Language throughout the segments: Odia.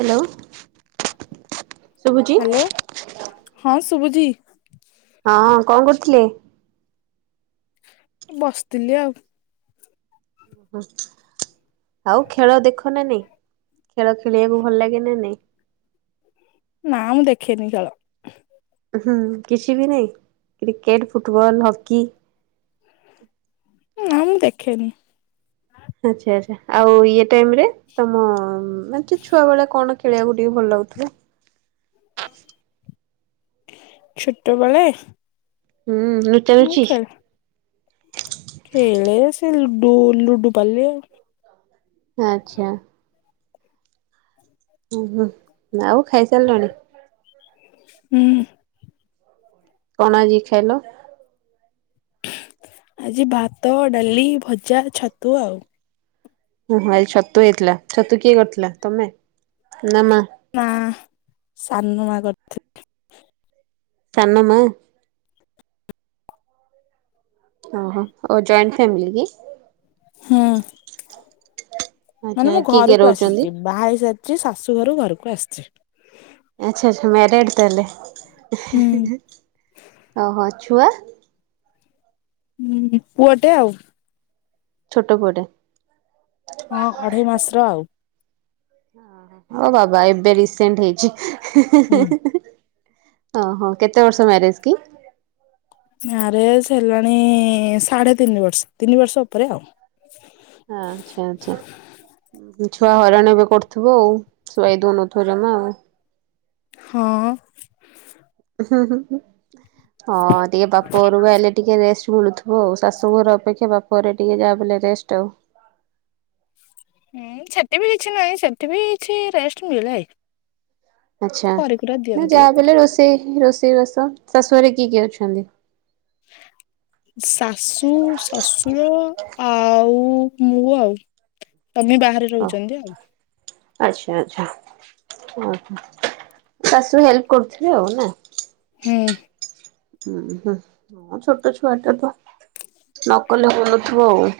ହ୍ୟାଲୋ ଶୁଭୁଛି ହ୍ୟାଲୋ ହଁ ଶୁଭୁଛି। ହଁ କଣ କରୁଥିଲୁ? ବସିଥିଲି ଆଉ। ଓ ଆଉ ଖେଳ ଦେଖ ନା ନାଇଁ? ଖେଳ ଖେଳିବାକୁ ଭଲ ଲାଗେ ନା ନାଇଁ? ନା ମୁଁ ଦେଖେନି ଖେଳ। ହୁଁ କିଛି ବି ନାଇଁ କ୍ରିକେଟ୍ ଫୁଟବଲ୍ ହକି? ନା ମୁଁ ଦେଖେନି। ଆଚ୍ଛା ଆଚ୍ଛା ଆଉ ଇଏ ଟାଇମ୍ ରେ ତମ ମାନେ ଛୁଆ ବେଳେ କଣ ଖେଳିବାକୁ ଟିକେ ଭଲ ଲାଗୁଥିଲା। ଛୋଟ ବେଳେ ହୁଁ ଲୁଚା ଲୁଚି ଖେଳ ସେ ଲୁଡୁ ଲୁଡୁ ପାଲି ଆଉ। ଆଚ୍ଛା ଓହୋ ଆଉ ଖାଇସାରିଲଣି? ହୁଁ। କଣ ଆଜିି ଖାଇଲ? ଆଜି ଭାତ, ଡାଲି, ଭଜା, ଛତୁ ଆଉ। ହୁଁ ହୁଁ ଆଜି ଛତୁ ହେଇଥିଲା ଛତୁ କିଏ କରିଥିଲା ତମେ ନା ମା? ନା, ସାନୁ ମା କରିଥି ସାନ ମା ଓ ହୋ, ଓ ଜଏଣ୍ଟ ଫ୍ୟାମିଲି କି? ହୁଁ ଉଁ। ଆଚ୍ଛା ମାନେ ମୁଁ କିଏ କିଏ ଘରକୁ ରହୁଛନ୍ତି? ଆସିଛି, ବାହା ହେଇସାରିଚି, ଶାଶୁ ଘରୁ ଘରକୁ ଆସିଛି। ଆଛା ଆଛା ମ୍ୟାରେଡ଼୍ ତାହେଲେ, ହେଁ ହୁଁ ହେଁ ହେଁ, ଓହୋ ଛୁଆ? ହୁଁ, ପୁଅଟେ ଆଉ। ଛୋଟ ପୁଅଟେ? ହଁ, ଅଢେଇ ମାସର ଆଉ। ଓ ବାବା, ଏବେ ରିସେଣ୍ଟ ହେଇଛି। ହେଁ ହୁଁ ହେଁ ହେଁ। ଓହୋ, କେତେ ବର୍ଷ ମ୍ୟାରେଜ କି? ମ୍ୟାରେଜ ହେଲାଣି, ସାଢ଼େ ତିନି ବର୍ଷ, ତିନି ବର୍ଷ ଉପରେ ଆଉ। ଆଛା ଆଛା। ଛୁଆ ହଇରାଣ ଏବେ କରୁଥିବଉ, ଶୁଆଇ ଦଉନଥିବ ଜମା ଆଉ। ହଁ ହୁଁ ହୁଁ ହୁଁ, ହଁ ଟିକେ ବାପ ଘରକୁ ଆଇଲେ ଟିକେ ରେଷ୍ଟ ମିଳୁଥି ହଉ, ଶାଶୁ ଘର ଅପେକ୍ଷା ବାପ ଘରେ ଟିକେ ଯାହା ବି ହେଲେ ରେଷ୍ଟ ଆଉ। ହୁଁ, ସେଠି ବି କିଛି ନାହିଁ, ସେଠି ବି କିଛି ରେଷ୍ଟ ମିଳେ। ଆଛା, କରିକୁରା ନା ଦିଅନ୍ତି। ଯାହା ବି ହେଲେ, ରୋଷେଇ, ରୋଷେଇ ବାସ, ଶାଶୁଘରେ କିଏ କିଏ ଅଛନ୍ତି? [unintelligible] ଶାଶୁ, ଶଶୁର ଆଉ ମୁଁ ଆଉ। ତମେ ବାହାରେ ରହୁଛନ୍ତି ଆଉ। ଆଛା ଆଛା। ଓହୋ, ଶାଶୁ ହେଲ୍ପ କରୁଥିବେ ଆଉ ନା? ହୁଁ। ହୁଁ, ହୁଁ, ହଁ ଛୋଟ ଛୁଆଟା ତ। ନକଲେ ବୁଲୁଥିବ ଆଉ।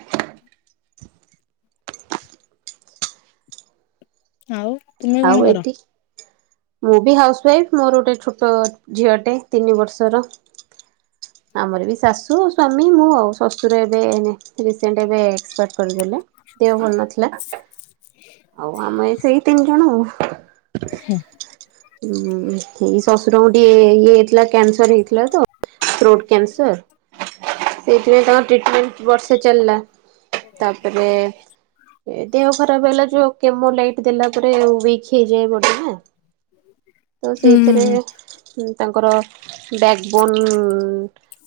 ଆଉ ତୁମେ କଣ ଆଉ କର? ଏଠି ମୁଁ ବି ହାଉସ ୱାଇଫ, ମୋର ଗୋଟେ ଛୋଟ ଝିଅଟେ, ତିନି ବର୍ଷର। ଆମର ବି ଶାଶୁ, ସ୍ଵାମୀ, ମୁଁ ଆଉ, ଶଶୁର ଏବେ ରିସେଣ୍ଟ ଏବେ ଏକ୍ସପାଟ କରିଗଲେ, ଦେହ ଭଲ ନଥିଲା, ଆଉ ଆମେ ସେଇ ତିନି ଜଣ ଆଉ। ହୁଁ। ଉଁ, ଏଇ ଶଶୁରଙ୍କୁ ଟିକେ ଇଏ ହେଇଥିଲା, କ୍ୟାନସର ହେଇଥିଲା ତ, ଫ୍ରୁଟ କ୍ୟାନ୍ସର। ସେଇଥିପାଇଁ ତାଙ୍କର ଟ୍ରିଟମେଣ୍ଟ ବର୍ଷେ ଚାଲିଲା, ତାପରେ ଏ ଦେହ ଖରାପ ହେଲା ଯୋଉ, କେମୋ ଲାଇଟ୍ ଦେଲା ତାପରେ ୱିକ୍ ହେଇଯାଏ ବଡି ନାଁ, ତ ସେଇଥିରେ ହୁଁ ହୁଁ, ତାଙ୍କର ବ୍ୟାଗବୋନ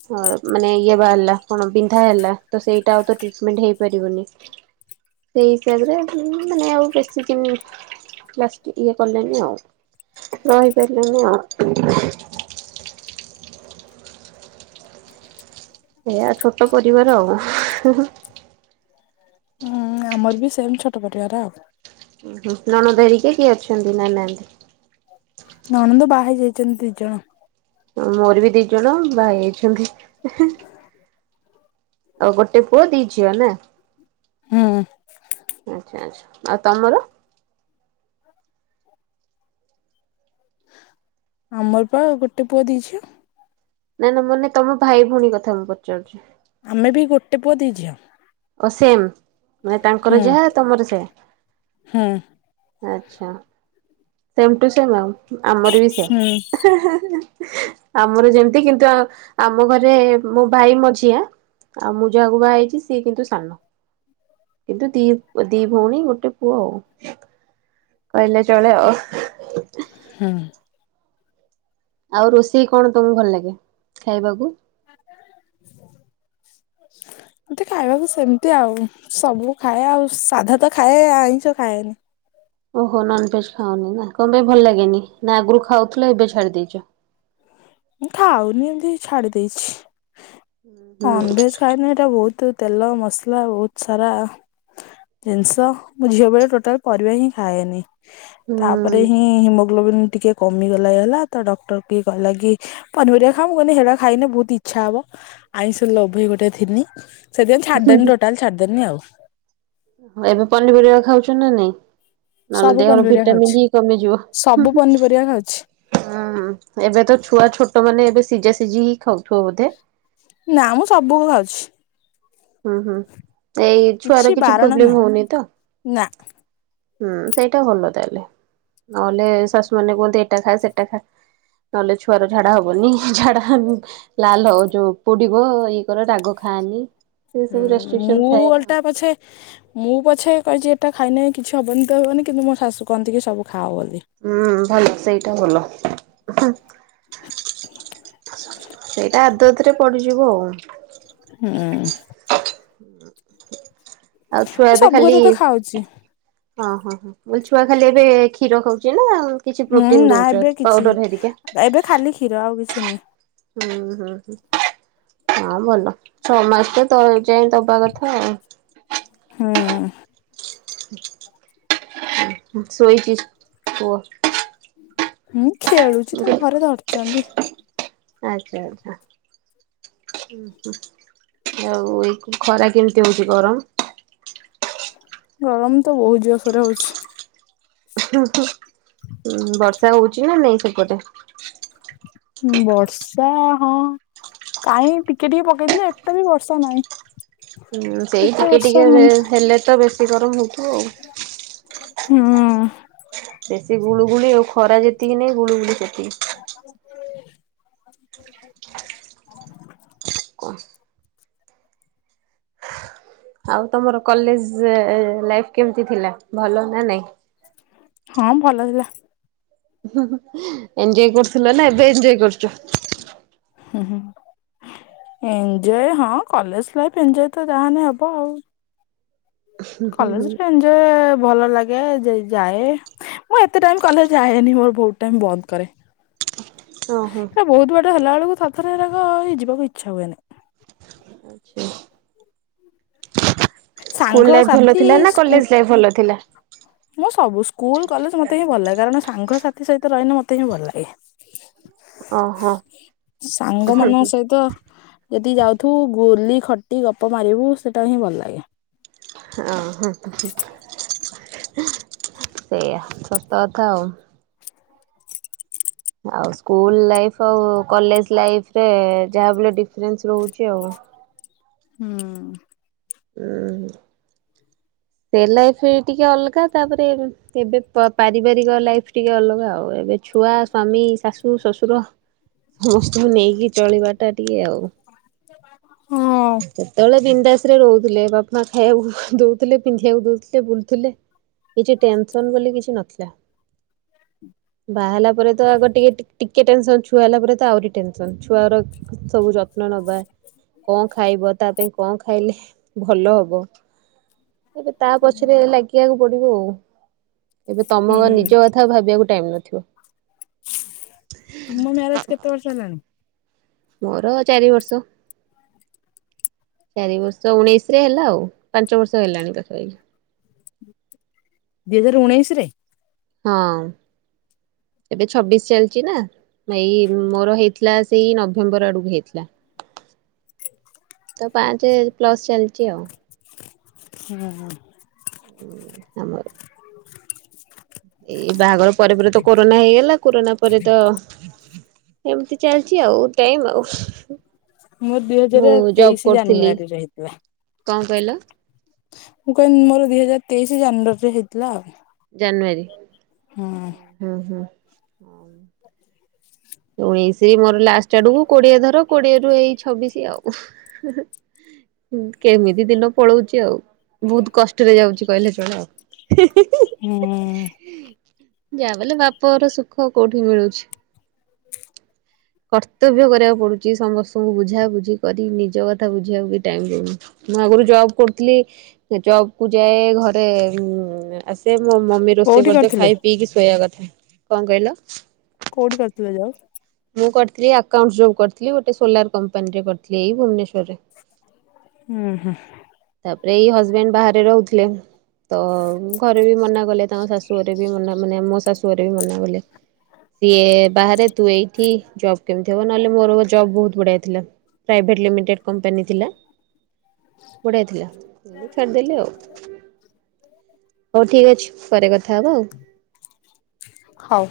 ହଁ, ମାନେ ଇଏ ବାହାରିଲା, କଣ ବିନ୍ଧା ହେଲା, ତ ସେଇଟା ଆଉ ତ ଟ୍ରିଟମେଣ୍ଟ ହେଇପାରିବନି। ସେଇ ହିସାବରେ, ମାନେ ଆଉ ବେଶୀ ଦିନ ଲାଷ୍ଟ ଇଏ କଲେନି ଆଉ, ରହିପାରିଲେନି ଆଉ। ସେଇଆ ଛୋଟ ପରିବାର ଆଉ। ହୁଁ ହୁଁ ହୁଁ। ହୁଁ, ଆମର ବି ସେମ୍ ଛୋଟ ପରିବାର ଆଉ। ଉଁ ହୁଁ, ନଣନ୍ଦ ହେରିକା କିଏ ଅଛନ୍ତି, ନା ନାଆନ୍ତି। ନଣନ୍ଦ ବାହା ହେଇ ଯାଇଚନ୍ତି ଦି ଜଣ। ହଁ ମୋର ବି ଦି ଜଣ ବାହା ହେଇଯାଇଛନ୍ତି। ତ ଗୋଟେ ପୁଅ ଦି ଝିଅ ନା? ହୁଁ। ଆଚ୍ଛା ଆଚ୍ଛା। ଆଉ ତମର? ଆମର ପା ଗୋଟେ ପୁଅ ଦି ଝିଅ। ନାଇଁ ନା ମାନେ ତମ ଭାଇ ଭଉଣୀ କଥା ମୁଁ ପଚାରୁଛି? ଆମେ ବି ଗୋଟେ ପୁଅ ଦି ଝିଅ। କଅ ସେମ୍ ମାନେ ତାଙ୍କର ହୁଁ ଯାହା ତମର ସେଆ? ହୁଁ। ଆଛା ସେମ୍ ଟୁ ସେମ୍ ଆଉ ଆମର ବି ହୁଁ। ସେଆ। [unintelligible] ଆମର ଯେମିତି କିନ୍ତୁ ଆ ଆମ ଘରେ ମୋ ଭାଇ ମଝିଆଁ। ଆଉ ମୁଁ ଯାହାକୁ ବାହା ହେଇଚି। ସିଏ କିନ୍ତୁ ସାନ। କିନ୍ତୁ ଦି ଦି ଭଉଣି ଗୋଟେ ପୁଅ ଆଉ। କହିଲେ ଚଳେ ଆଉ। ହୁଁ। ଆଉ ରୋଷେଇ କଣ ତମକୁ ଭଲ ଲାଗେ ଖାଇବାକୁ? ମୋତତି ଖାଇବାକୁ ସେମିତି ଆଉ ସବୁ ଖାଏ ଆଉ ସାଧା ତ ଖାଏ ଆଇଁଷ ଖାଏନି। ଓହୋ ନନଭେଜ୍ ଖାଓନି ନା କଣ ପାଇଁ ଭଲ ଲାଗେନି ନା ଆଗରୁ ଖାଉଥିଲ ଏବେ ଛାଡି ଦେଇଛ? ଖାଉନି ଏମିତି ଛାଡି ଦେଇଛି ହୁଁ ନନଭେଜ୍ ଖାଇନେ ଏଇଟା ବହୁତୁ। ତେଲ ମସଲା ବହୁତ ସାରା ଜିନିଷ। ମୁଁ ଝିଅ ବେଳେ ଟୋଟାଲ୍ ପରିବା ହିଁ ଖାଏନି ତାପରେ ହୁଁ ହିଁ ହିମୋଗ୍ଲୋବିନ୍ ଟିକେ। କମିଗଲା ହେଲା ତ ଡକ୍ଟର ବି କଇଲା କି ପନିପରିବା ଖାଆ ମୁଁ କଇନି ହେଟା ଖାଇନେ ବହୁତ୍ ଇଚ୍ଛା ହବ ଆଇଁଷ ଲୋଭେଇ ଗୋଟେ ଥିନି। ସେଥିଛାଡ଼ିଦେନି ଟୋଟାଲ୍ ଛାଡିଦେନି ଆଉ। ଏବେ ପନିପରିବା ଖାଉଛ ନା ନାଇଁ? ନହେଲେ ସବୁ ଦେହରୁ ପନିପରିବା ଭିଟାମିନ୍ ଖାଉଛି ହିଁ କମିଯିବ। ଉଁ ସବୁ ପନିପରିବା ଖାଉଛି ହୁଁ ଏବେ ତ ଛୁଆ ଛୋଟ ମାନେ ଏବେ ସିଝା ସିଝି ହିଁ ଖାଉଥିବ ବୋଧେ? ନା ମୁଁ ସବୁ ଖାଉଛି। ଉଁ ହୁଁ ଏଇ ଛୁଆର କିଛି ବାରଣ ପ୍ରୋବ୍ଲେମ୍ ନାହିଁ ହଉନି ତ? ନା ହୁଁ ସେଇଟା ଭଲ ତାହେଲେ ନହେଲେ ଶାଶୁ ମାନେ କୁହନ୍ତି ଏଟା ଖା ସେଟା ଖା। ନହେଲେ ଛୁଆର ଝାଡା ହବନି ଝାଡା ହନି। ଲାଲ ହବ ଯୋଉ ପୋଡିବ ଇଏ କର ରାଗ ଖାଆନି। ସେ ସବୁ ରେଷ୍ଟ୍ରିକସନ ମୁଁ ଥାଏ ଆଉ। ଓଲଟା ପଛେ। ମୁଁ ପଛେ କହିଛି ଏଇଟା ଖାଇନେ କିଛି ହବନି ତ ହବନି କିନ୍ତୁ ମୋ ଶାଶୁ କହନ୍ତି କି ସବୁ ଖାଆ ବୋଲି। ହୁଁ ଭଲ ସେଇଟା ଭଲ। ସେଇଟା ଆଦତ୍ ରେ ପଡିଯିବ ଆଉ। ହୁଁ। ଆଉ ଛୁଆ ଏବେ ସବୁ ଖାଲି କଥା ତ ଖାଉଛି ଓଁ ହଁ ହଁ [inaudible] ଛୁଆ ଖାଲି ଏବେ କ୍ଷୀର ଖାଉଛି ନା କିଛି ହୁଁ ପ୍ରୋଟିନ ନା ଦଉଛ ଏବେ କିଛି ପାଉଡର ହେରିକା? ଏବେ ଖାଲି କ୍ଷୀର ଆଉ କିଛି ନୁହେଁ। ହୁଁ ହୁଁ ହୁଁ ହଁ ଭଲ ଛଅ ମାସ ତ ତ ଯାଇ ଦବା କଥା ଆଉ ହୁଁ। ଶୋଇଛି କୁହ? ହଁ ଖେଳୁଛି ତ ଘରେ ଧରିଛନ୍ତି। ଆଚ୍ଛା ଆଚ୍ଛା। ହଁ ହଁ ଆଉ ଏଇ ଖରା କେମିତି ହଉଛି ଗରମ? ଗରମ ତ ବହୁତ ଜୋରସରେ ହଉଛି। ହୁଁ ହୁଁ ବର୍ଷା ହଉଛି ନା ନାଇଁ ସେପଟେ? ବର୍ଷା ହଁ କାହିଁ ଟିକେ ଟିକେ ପକେଇଥିଲା ଏତେ ବି ବର୍ଷା ନାହିଁ। ହଁ ସେଇ ଏତେ ଟିକେ ବର୍ଷା ଟିକେ ହଉନି ହେଲେ ତ ବେଶୀ ଗରମ ହଉଥିବ ଆଉ ହୁଁ। ବେଶୀ ଗୁଳୁଗୁଳି ଆଉ ଖରା ଯେତିକି ନାଇଁ ଗୁଳୁଗୁଳି ସେତିକି। କଣ ଆଉ ତମର କଲେଜ ଲାଇଫ କେମିତି ଥିଲା ଭଲ ନା ନାଇଁ? ହଁ ଭଲ ଥିଲା। ଏଞ୍ଜୟ କରୁଥିଲ ନା ଏବେ ଏଞ୍ଜୟ କରୁଛ? ହୁଁ ହୁଁ। ଏଞ୍ଜୟ ହଁ କଲେଜ ଲାଇଫ ଏଞ୍ଜୟ ତ ଯାହାନେ ହବ ଆଉ କଲେଜରେ ଏଞ୍ଜୟ ଭଲ ଲାଗେ ଯାଏ। ମୁଁ ଏତେ ଟାଇମ କଲେଜ ଯାଏନି ମୋର ବହୁତ ଟାଇମ ବନ୍ଦ କରେ। ଓହୋ। ଏଟା ବହୁତ ବାଟ ହେଲାବେଳକୁ ଥରେ ଥରେ ହେରାକ ଯିବାକୁ ଇଚ୍ଛା ହୁଏନି। ଆଛା ସ୍କୁଲ ସାଙ୍ଗ ଲାଇଫ ଭଲ ସାଥି ଥିଲା ନା ସ୍କୁଲ କଲେଜ ଲାଇଫ୍ ଭଲ ଥିଲା? ମୁଁ ସବୁ ସ୍କୁଲ କଲେଜ ମତେ ହିଁ ଭଲ ଲାଗେ କାରଣ ସାଙ୍ଗସାଥି ସହିତ ରହିଲେ ମତେ ହିଁ ଭଲ ଲାଗେ। ଓହୋ ସାଙ୍ଗ ମାନଙ୍କ ସହିତ ଯଦି ଯାଉଥୁବୁ ଗୁଲି ଖଟି ଗପ ମାରିବୁ ସେଇଟା ହିଁ ଭଲ ଲାଗେ। ହଁ ହଁ। ସେଇଆ ସତ କଥା ଆଉ ଆଉ ସ୍କୁଲ ଲାଇଫ ଆଉ କଲେଜ ଲାଇଫରେ ଯାହାବ ଡିଫରେନ୍ସ ରହୁଛି ଆଉ ହୁଁ। ହୁଁ। ରିଅଲ ଲାଇଫରେ ଟିକେ ଅଲଗା ତାପରେ ଏବେ ପାରିବାରିକ ଲାଇଫ ଟିକେ ଅଲଗା ଆଉ ଏବେ ଛୁଆ ସ୍ୱାମୀ ଶାଶୁ ଶ୍ୱଶୁର ସମସ୍ତଙ୍କୁ ନେଇକି ଚଳିବାଟା ଟିକେ ଆଉ ହୁଁ। ସେତେବେଳେ ବିନ୍ଦାସ ରେ ରହୁଥିଲେ ବାପା ଖାଇବାକୁ ଦଉଥିଲେ ପିନ୍ଧିବାକୁ ଦଉଥିଲେ ବୁଲୁଥିଲେ। କିଛି ଟେନସନ ବୋଲି କିଛି ନଥିଲା। ହୁଁ ବାହାହେଲା ପରେ ତ ଆଗ ଟିକେ ଟିକେ ଟେନସନ ଛୁଆ ହେଲା ପରେ ତ ଆହୁରି ଟେନସନ ଛୁଆର ସବୁ ଯତ୍ନ ନବା କଣ ଖାଇବ ତା ପାଇଁ କଣ ଖାଇଲେ ଭଲ ହବ ଏବେ ତା ପଛରେ ଲାଗି ବାକୁ ପଡିବ ଆଉ ଏବେ ତମ ନିଜ କଥା ଭାବିବାକୁ ଟାଇମ ନଥିବ? ତୁମ ମ୍ୟାରେଜ କେତେ ବର୍ଷ ହେଲାଣି? ମୋର ଚାରି ବର୍ଷ। ଚାରି ବର୍ଷ ଉଣେଇଶରେ ହେଲା ଆଉ ପାଞ୍ଚ ବର୍ଷ ହେଲାଣି ପାଖାପାଖି। ଦିଇ ହଜାର ଉଣେଇଶରେ। ହଁ ଏବେ ଛବିଶ ଚାଲିଛି ନା? ଏଇ ମୋର ହେଇଥିଲା ସେଇ ନଭେମ୍ବର ଆଡକୁ ହେଇଥିଲା। ତ ପାଞ୍ଚ ପ୍ଲସ୍ ଚାଲିଛି ଆଉ। ହୁଁ ଆମର ଏଇ ବାହାଘର ପରେ ପରେ ତ କରୋନା ହେଇଗଲା। କୋରୋନା ପରେ ତ ଏମିତି ଚାଲିଛି ଆଉ ଟାଇମ ଆଉ। ମୁଁ ଦୁଇ ମୁଁ ହଜାର ଜବ୍ ତେଇଶି କରୁଥିଲି ଜାନୁଆରୀ ରହିଥିଲା। କଣ କହିଲ? ମୁଁ କହିଲି ମୋର ଦୁଇ ହଜାର ତେଇଶ ଜାନୁୟରୀରେ ହେଇଥିଲା ଆଉ। ଜାନୁଆାରୀ ହଁ ହଁ ହ ଉଣେଇଶି ମୋର ଲାଷ୍ଟ ଆଡକୁ କୋଡିଏ ଧର କୋଡିଏ ରୁ ଏଇ ଛବିଶି ଆଉ। କେମିତି ଦିନ ପଳଉଛି ଆଉ ବହୁତ କଷ୍ଟରେ ଯାଉଛି କହିଲେ ଚାଳେ ଆଉ। ହୁଁ ଯାହା ବଲେ ବାପର ସୁଖ କୋଉଠି ମିଳୁଛି? କର୍ତ୍ତବ୍ୟ କରିବାକୁ ପଡୁଛି ସମସ୍ତଙ୍କୁ ବୁଝା ବୁଝି କରି ନିଜ କଥା ବୁଝିବାକୁ ବି ଟାଇମ ଦଉନି। ମୁଁ ଆଗରୁ ଜବ କରୁଥିଲି ଜବ କୁ ଯାଏ ଘରେ ସେ ମୋ ମମି ରୋଷେଇ କୋଉଠି କରିଦଅ କରିଥିଲେ ଖାଇ ପିଇକି ଶୋଇବା କଥା। କଣ କହିଲ? କୋଉଠି କରୁଥିଲ ଯବ? ମୁଁ କରିଥିଲି ଆକାଉଣ୍ଟ ଜବ୍ କରିଥିଲି ଗୋଟେ ସୋଲାର କମ୍ପାନୀରେ କରିଥିଲ ଏଇ ଭୁବନେସ୍ବରରେ। ହୁଁ ହୁଁ ତାପରେ ଏଇ ହଜବେଣ୍ଡ ବାହାରେ ରହୁଥିଲେ। ତ ଘରେ ବି ମନା କଲେ ତାଙ୍କ ଶାଶୁଘରେ ରେ ବି ମନା ମାନେ ମୋ ଶାଶୁଆରେ ବି ମନା କଲେ। ସିଏ ବାହାରେ ତୁ ଏଇଠି ଜବ୍ କେମିତି ହବ ନହେଲେ ମୋର ଜବ ବହୁତ ବଢିଆ ଥିଲା। ପ୍ରାଇଭେଟ୍ ଲିମିଟେଡ୍ କମ୍ପାନୀ ଥିଲା। ବଢ଼ୀଆ ଥିଲା ଛାଡିଦେଲି ଆଉ। ହଉ ଠିକ୍ ଅଛି ପରେ କଥା ହବ ଆଉ। ହଉ